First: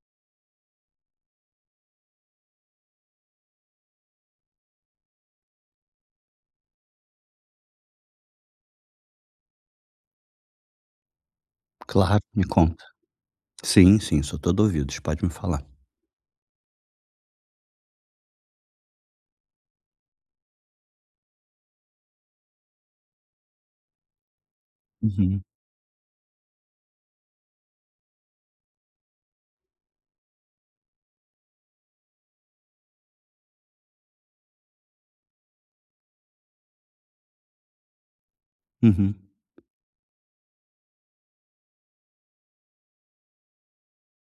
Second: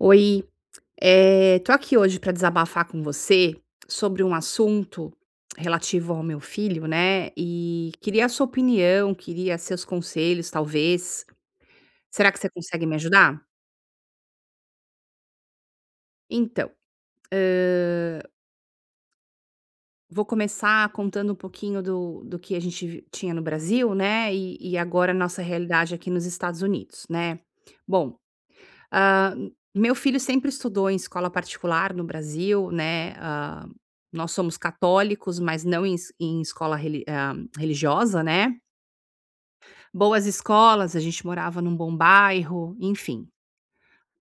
Oi, eh, tô aqui hoje pra desabafar com você sobre um assunto relativo ao meu filho, né. E queria a sua opinião, queria seus conselhos, talvez. Claro, Será que me você conta. consegue me ajudar? Sim, sim. Sou todo ouvidos, pode me falar. Então, hã Vou começar contando um pouquinho do do que a gente vi tinha no Brasil, né, e e agora a Uhum. nossa realidade aqui nos Estados Unidos, né? Bom, ah, meu filho sempre estudou em escola particular no Brasil, né. Ah, nós somos católicos, mas não em em escola reli ah, religiosa, né. Uhum. Boas escolas, a gente morava num bom bairro, enfim.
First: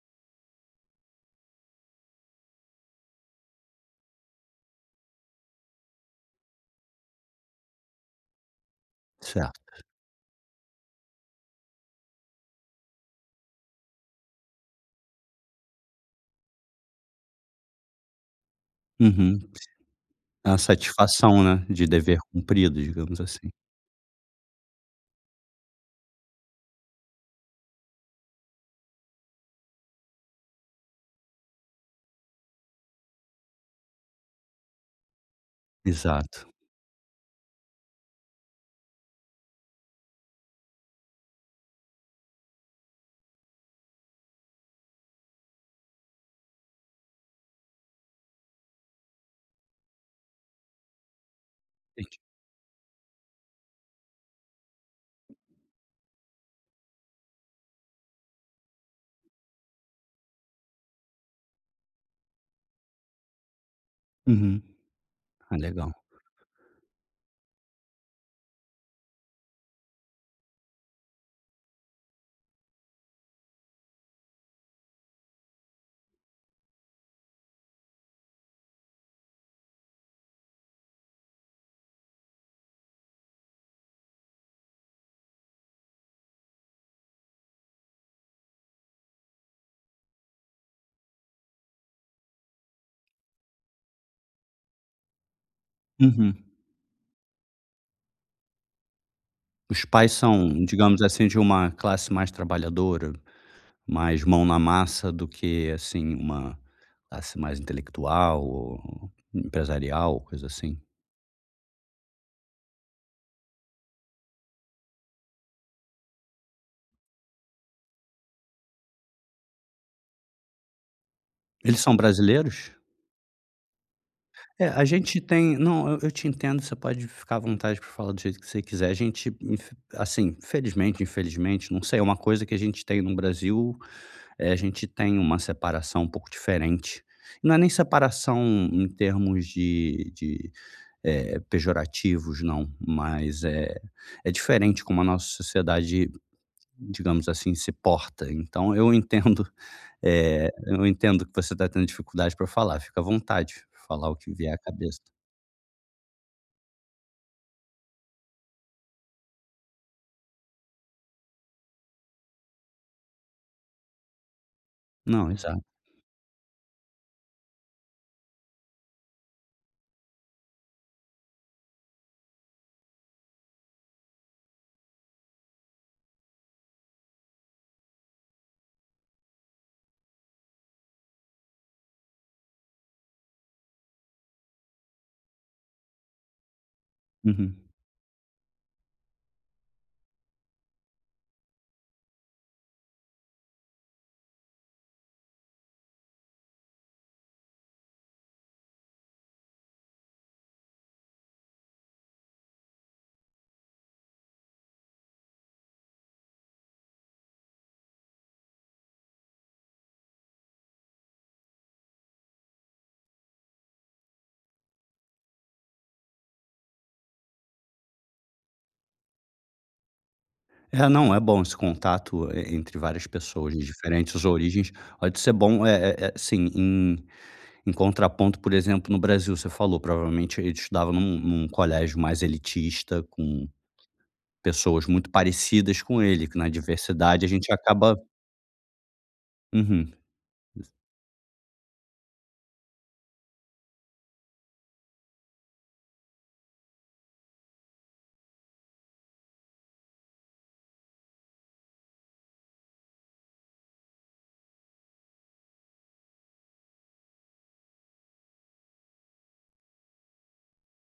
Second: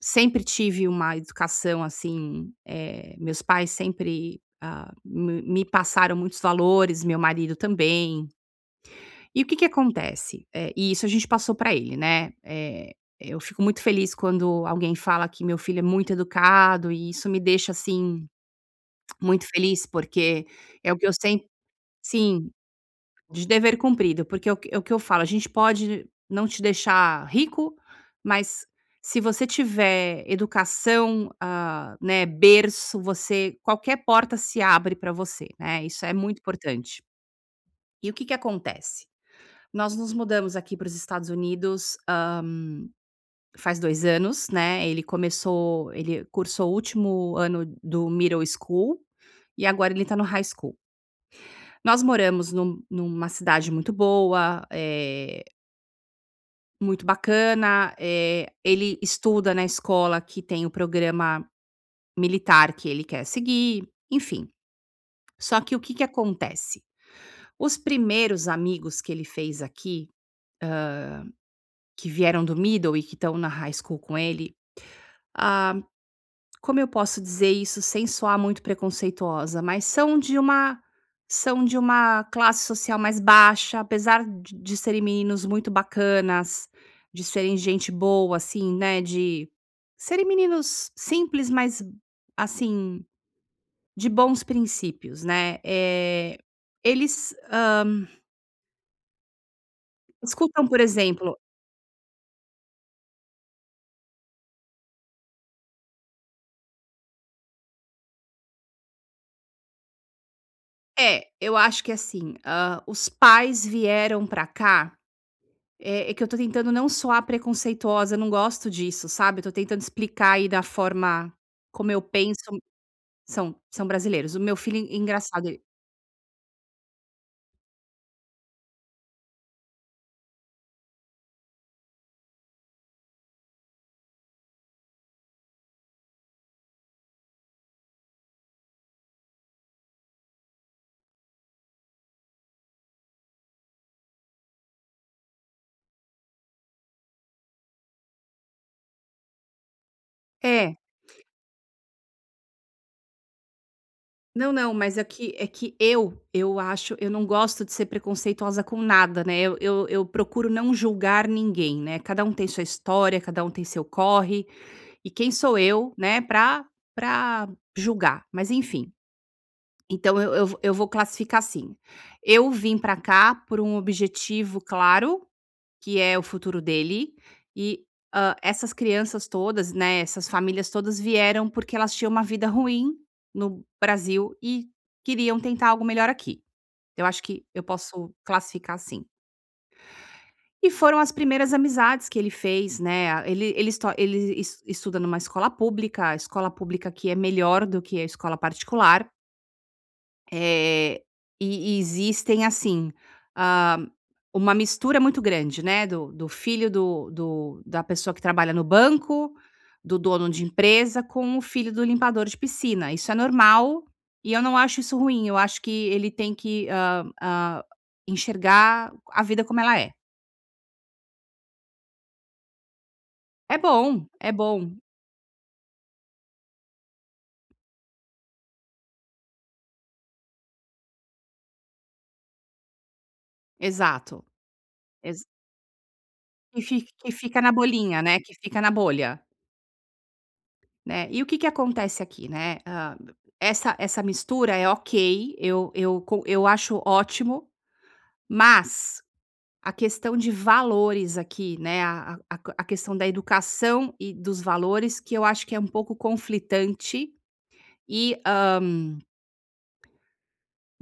Sempre tive uma educação assim, eh meus pais sempre, ah, me me passaram muitos valores, meu marido também. E o que que Certo. acontece? Eh, e isso a gente passou pra ele, né. Eh, eu fico muito feliz quando alguém fala que meu filho é muito educado e isso me deixa, assim, Uhum. muito feliz, porque A é o que eu satisfação, sem né, de dever sim, cumprido, digamos de assim. dever cumprido, porque é o que é o que eu falo: "A gente pode não te deixar rico, mas se você tiver educação, ah, né, berço, você qualquer porta se abre pra você, né? Isso é muito Exato. importante". E o que que acontece? Nós nos mudamos aqui para os Estados Unidos, hã, faz dois anos, né. Ele começou ele cursou o último ano do middle school e agora ele tá no high school. Nós Entendi. moramos num numa cidade muito boa, eh Muito bacana, eh, ele estuda na escola que tem o programa militar que ele quer seguir, enfim. Uhum. Ah, Só que, o que legal. que acontece? Os primeiros amigos que ele fez aqui, hã, que vieram do middle e que estão na high school com ele, ah, como eu posso dizer isso sem soar muito preconceituosa? Mas são de uma são de uma classe social mais baixa, apesar de de serem meninos muito bacanas, de serem gente boa assim, né, de serem meninos simples, mas, assim, de bons princípios, né, Uhum. eh, eles, hã... Os pais são, Escutam, por digamos assim, de exemplo uma classe mais trabalhadora, mais mão na massa do que, assim, uma classe mais intelectual ou empresarial, coisa assim? É, eu acho que é assim, hã, os pais vieram pra cá, eh, é que eu tô tentando não soar preconceituosa, eu não gosto disso, sabe, eu tô tentando explicar aí da forma Eles como são eu penso. brasileiros? São, são brasileiros, o meu É, filho a en gente engraçado tem el não, eu eu te entendo, você pode ficar à vontade pra falar do jeito que você quiser. A gente infe assim, felizmente, infelizmente, não sei, é uma coisa que a gente tem no Brasil, eh, a gente tem uma separação um pouco diferente, não é nem separação em termos de de, eh, pejorativos, não, mas é é diferente como a nossa sociedade, digamos assim, se porta, então, eu entendo, eh, É. eu entendo que você está tendo dificuldade pra falar, fica à vontade de falar o que Não, vier à não, cabeça. mas é que é que eu eu acho eu não gosto de ser preconceituosa com nada, né, eu eu eu procuro não julgar ninguém, né, cada um tem sua história, cada um tem seu corre e Não, quem exa sou eu, né, pra pra julgar? Mas, enfim, então eu eu eu vou eu vou classificar assim: eu vim pra cá por um objetivo claro, que é o futuro dele e, hã, essas crianças todas, né, essas famílias todas vieram, porque elas tinham uma vida ruim no Brasil e queriam tentar algo melhor aqui. Eu acho que Uhum. eu posso classificar assim. E foram as primeiras amizades que ele fez, né? Ah, ele ele esto ele es estuda numa escola pública, a escola pública aqui é melhor do que a escola particular. Eh, e e existem assim. Ah, uma mistura muito grande, né, do do filho do do da pessoa que trabalha no banco, do dono de empresa, com o filho do limpador de piscina. Isso é normal e eu não acho isso ruim. Eu acho que ele tem que, hã hã, enxergar a vida como ela é. É, não, é bom esse contato e entre várias pessoas É de bom, diferentes é origens, bom. pode ser bom, eh eh eh, sim, em em contraponto, por exemplo, no Brasil, você falou provavelmente ele estudava num num colégio mais elitista com Exato, pessoas muito exa parecidas com ele, que na Que fi que adversidade a fica gente na acaba bolhinha, né, que fica na bolha. Uhum. [unintelligible] Né, e o que que acontece aqui, né? Ah, essa essa mistura é ok. Eu eu co eu acho ótimo, mas a questão de valores aqui, né, a a a q a questão da educação e dos valores, que eu acho que é um pouco conflitante e, hã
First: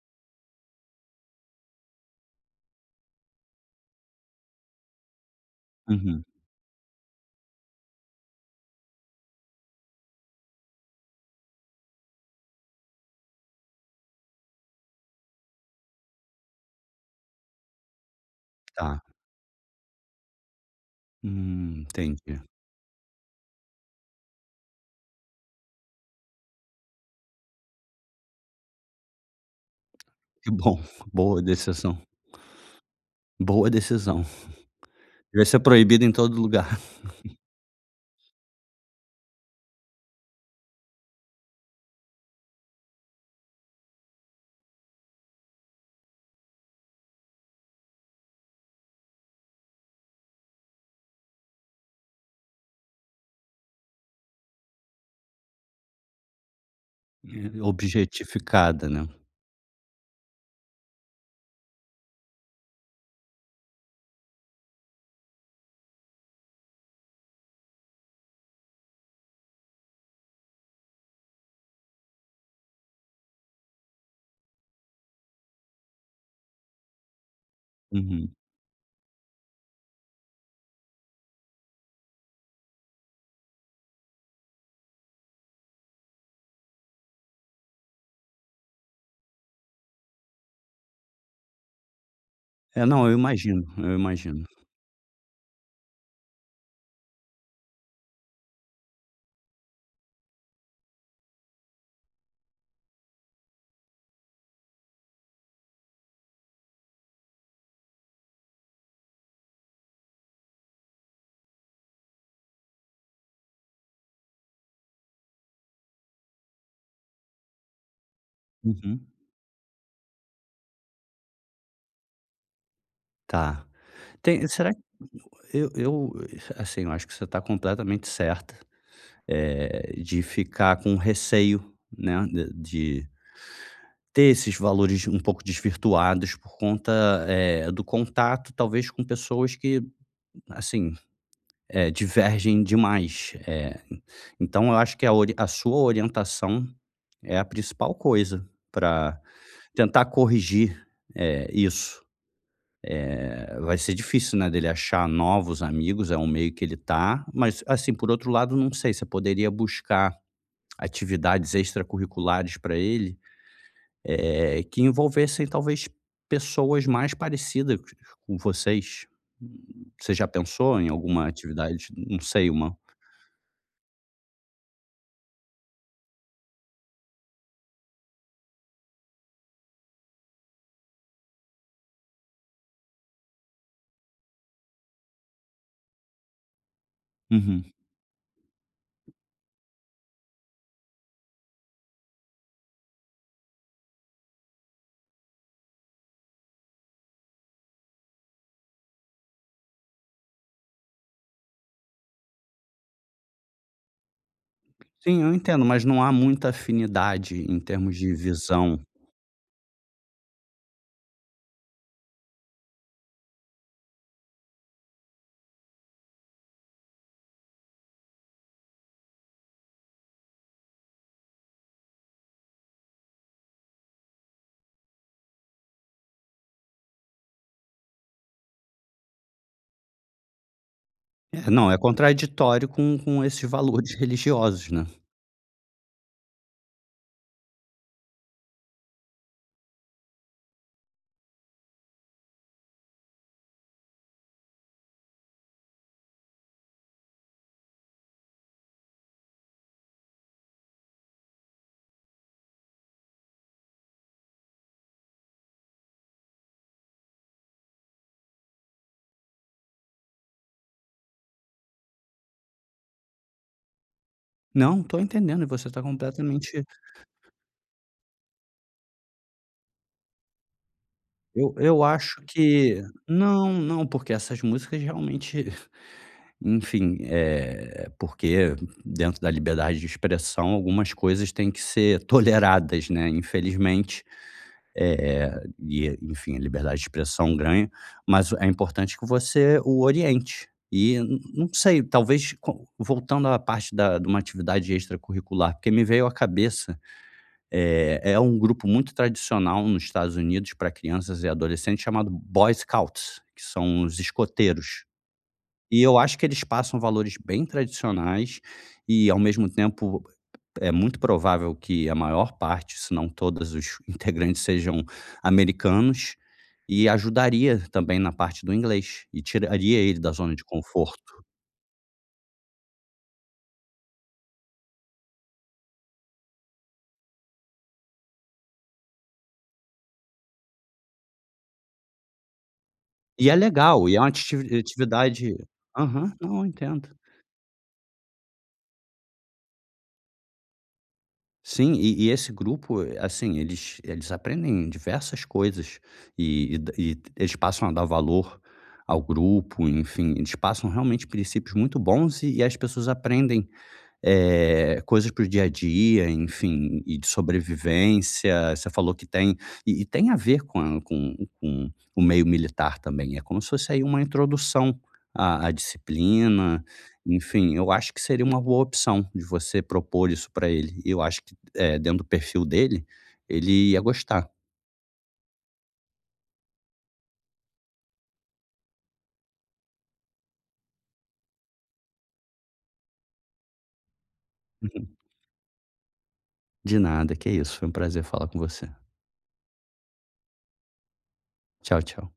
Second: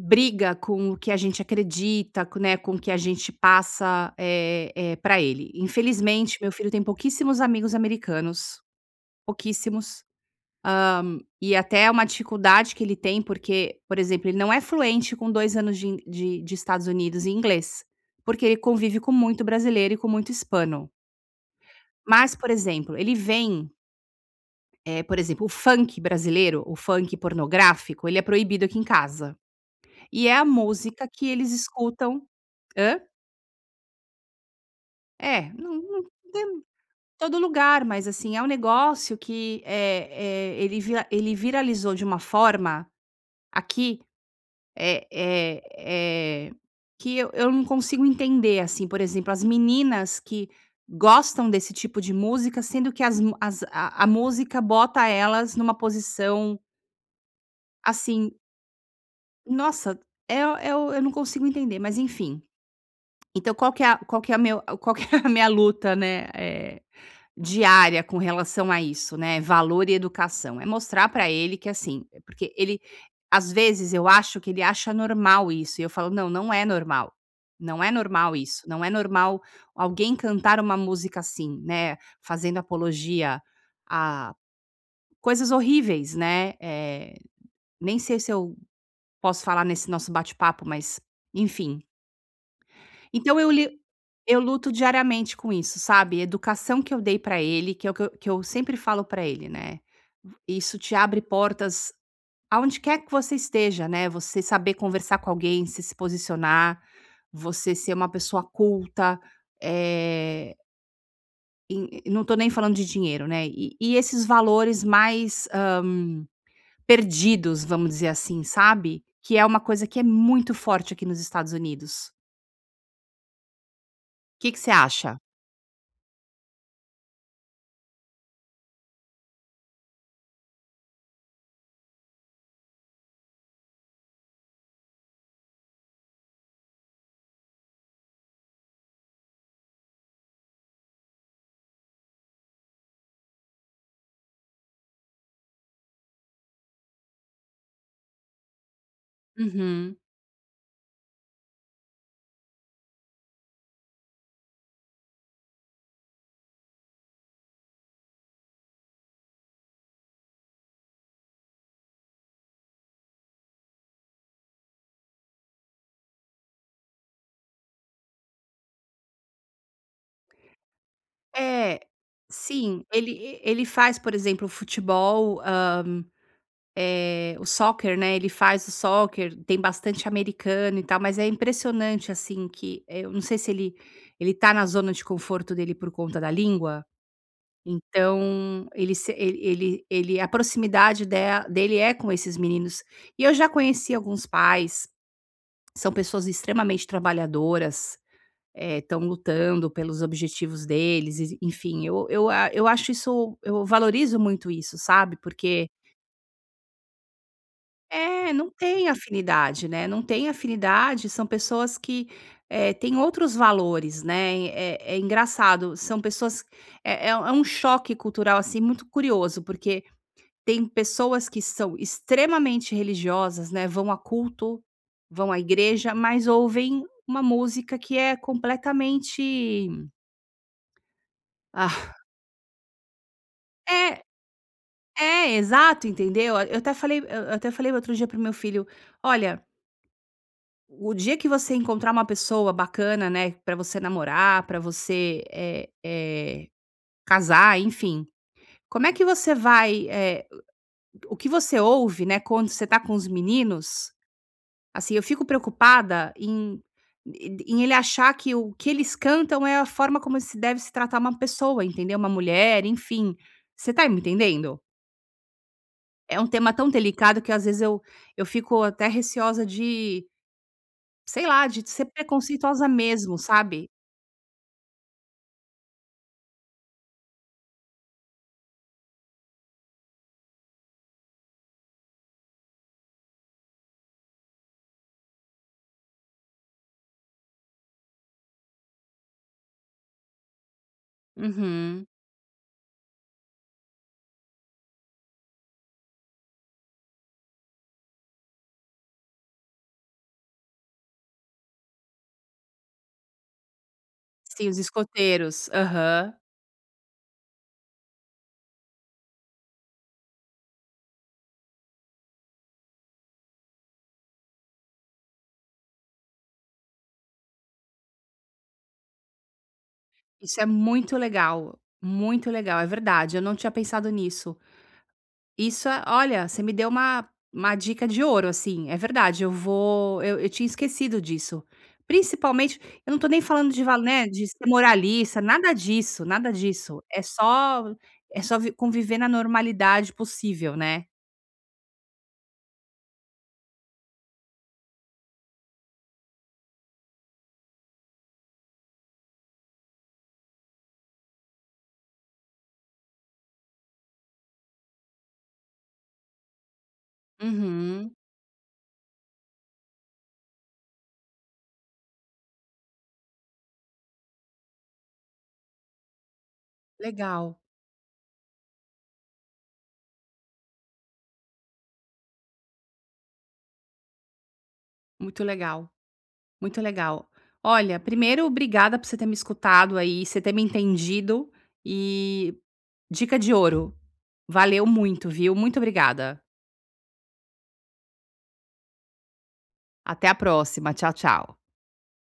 Briga com o que a gente acredita, né, com o que a gente passa, eh eh, pra ele. Uhum. Infelizmente, meu filho tem pouquíssimos amigos americanos, pouquíssimos. Hã, e até é uma dificuldade que ele tem, porque, por exemplo, ele não é fluente com 2 anos de in de de Estados Unidos em inglês, porque ele convive Tá. com muito brasileiro e com muito hispano. Hum, Mas, entendi. por exemplo, ele vem Eh, por exemplo, o funk brasileiro, o funk pornográfico, ele é proibido aqui em casa, e é a Que bom, música que boa eles decisão. escutam hã? Boa decisão. É, Devia n ser n proibido não em todo tem lugar. todo lugar, mas, assim, é um negócio que, eh eh, ele vira ele viralizou de uma forma aqui, eh eh eh, que eu eu não consigo entender, assim, por exemplo, as meninas que gostam desse tipo de música, sendo que as mu as a a música bota elas numa posição Eh, Assim objetificada, né? Nossa, é o é o eu não consigo entender, mas, enfim então, qual que é a qual que é meu qual que é a minha luta, né, eh, diária com relação a isso, né, valor e educação? É mostrar pra ele que, assim eh, porque ele às vezes, eu acho que ele acha normal isso e eu falo: "Não, não é normal, não é Uhum. normal isso, não é normal alguém cantar uma música assim, né, fazendo apologia a coisas horríveis", né, eh, nem sei se eu posso falar nesse nosso bate-papo, mas, enfim É, não, eu Então eu imagino, li eu eu imagino. luto diariamente com isso, sabe? Educação que eu dei pra ele que é o que eu que eu sempre falo pra ele, né: "V isso te abre portas aonde quer que você esteja, né, você saber conversar com alguém, você se posicionar, você ser uma pessoa culta", eh en e e não tô nem falando de dinheiro, né, e e esses valores mais, hã, perdidos, vamos dizer assim, sabe? Uhum. Que é uma coisa que é muito forte aqui nos Estados Unidos. Tá, tem Que que você será acha? eu eu, assim, eu acho que você está completamente certa, eh, de ficar com o receio, né, de de ter esses valores um pouco desvirtuados por conta é do contato, talvez com pessoas que, assim, eh, divergem demais. Eh, então eu acho que a ori a sua orientação é a principal coisa para Uhum. tentar corrigir, eh, isso. Eh, vai ser difícil, né, dele achar novos amigos, é um meio que ele tá, mas assim, por outro lado, não sei se poderia buscar atividades extracurriculares para ele, eh, que envolvessem talvez pessoas mais parecidas com vocês. Você já pensou em alguma É, atividade, não sei, uma sim, ele ele faz, por exemplo, o futebol, hã, eh, o soccer, né. Ele faz o soccer, tem bastante americano e tal, mas é impressionante, assim, que, eh, eu não sei se ele ele está na zona de conforto dele por conta da língua. Uhum. Então, ele se ele ele ele a proximidade dela dele é com esses meninos, e eu já conheci alguns pais. São pessoas extremamente trabalhadoras, eh, estão lutando pelos objetivos deles e s enfim, eu eu a eu acho isso eu valorizo muito isso sabe, Sim, eu entendo, porque mas não há muita afinidade em termos de É, não visão. tem afinidade, né. Não tem afinidade, são pessoas que, eh, tem outros valores, né. É é engraçado, são pessoas, é é é um choque cultural, assim, muito curioso, porque tem pessoas que são extremamente religiosas, né. Vão a culto, vão à igreja, mas ouvem uma música que é completamente É, não, é Ah. contraditório com com esse valor de É. religiosos, né. É exato, entendeu, eu até falei eu eu até falei outro dia para meu filho: "Olha" O dia que você encontrar uma pessoa bacana, né, pra você namorar pra você, eh eh, casar, enfim, como é que você vai, eh, o o que você ouve, né, quando você tá com os meninos, assim, eu fico preocupada em e d em ele achar que o que eles cantam é a forma como se deve se tratar uma pessoa, entendeu, uma mulher, enfim, você tá me entendendo? Não, tô entendendo e você tá É um tema completamente tão delicado que eu, às vezes, eu eu fico até receosa de, sei lá, Eu de eu ser acho preconceituosa que mesmo, não sabe? não, porque essas músicas realmente, enfim, eh, porque dentro da liberdade de expressão, algumas coisas têm que ser toleradas, né, infelizmente, eh eh, e, enfim, a liberdade de expressão ganha, mas o é importante que você o oriente e n n não sei, Uhum. talvez, com voltando à parte da de uma atividade extracurricular, porque me veio à cabeça. Eh, é um grupo muito tradicional nos Estados Unidos pra crianças e adolescentes, chamado Boy Scouts, que são os Sim, os escoteiros escoteiros. e eu Aham. acho que eles passam valores bem tradicionais, e ao mesmo tempo é muito provável que a maior parte, se não todos os integrantes sejam americanos e ajudaria também na parte do inglês e tiraria ele da zona Isso de é muito conforto. legal, muito legal, é verdade, eu não tinha pensado nisso. Isso é olha, você me deu uma uma dica de ouro, assim, é verdade, eu vou eu eu tinha esquecido disso, principalmente eu não tô nem E é falando de val, legal e é né, uma de atiti ser moralista, atividade. nada disso, Aham, nada não, eu disso. entendo. É só é só vi conviver na normalidade possível, né. Sim, e e esse grupo, eh, assim, eles eles aprendem diversas coisas e e da e eles passam a dar valor ao grupo, enfim, eles passam realmente princípios muito bons e e as pessoas aprendem, eh, coisas para o dia a dia, enfim, e e de Uhum. sobrevivência. Você falou que tem e e tem a ver com a com com o meio militar também, é como se fosse aí uma introdução a a disciplina. Legal. Enfim, eu acho que seria uma boa opção de você propor isso pra ele, e eu acho que, eh, dentro do perfil dele, ele ia gostar. Muito legal, muito legal. Olha, primeiro, obrigada por você ter me escutado aí, você ter me entendido e dica de ouro, valeu Uhum. muito, viu muito obrigada. De nada, que isso. Foi um prazer falar com você. Até a próxima. Tchau, tchau. Tchau, tchau.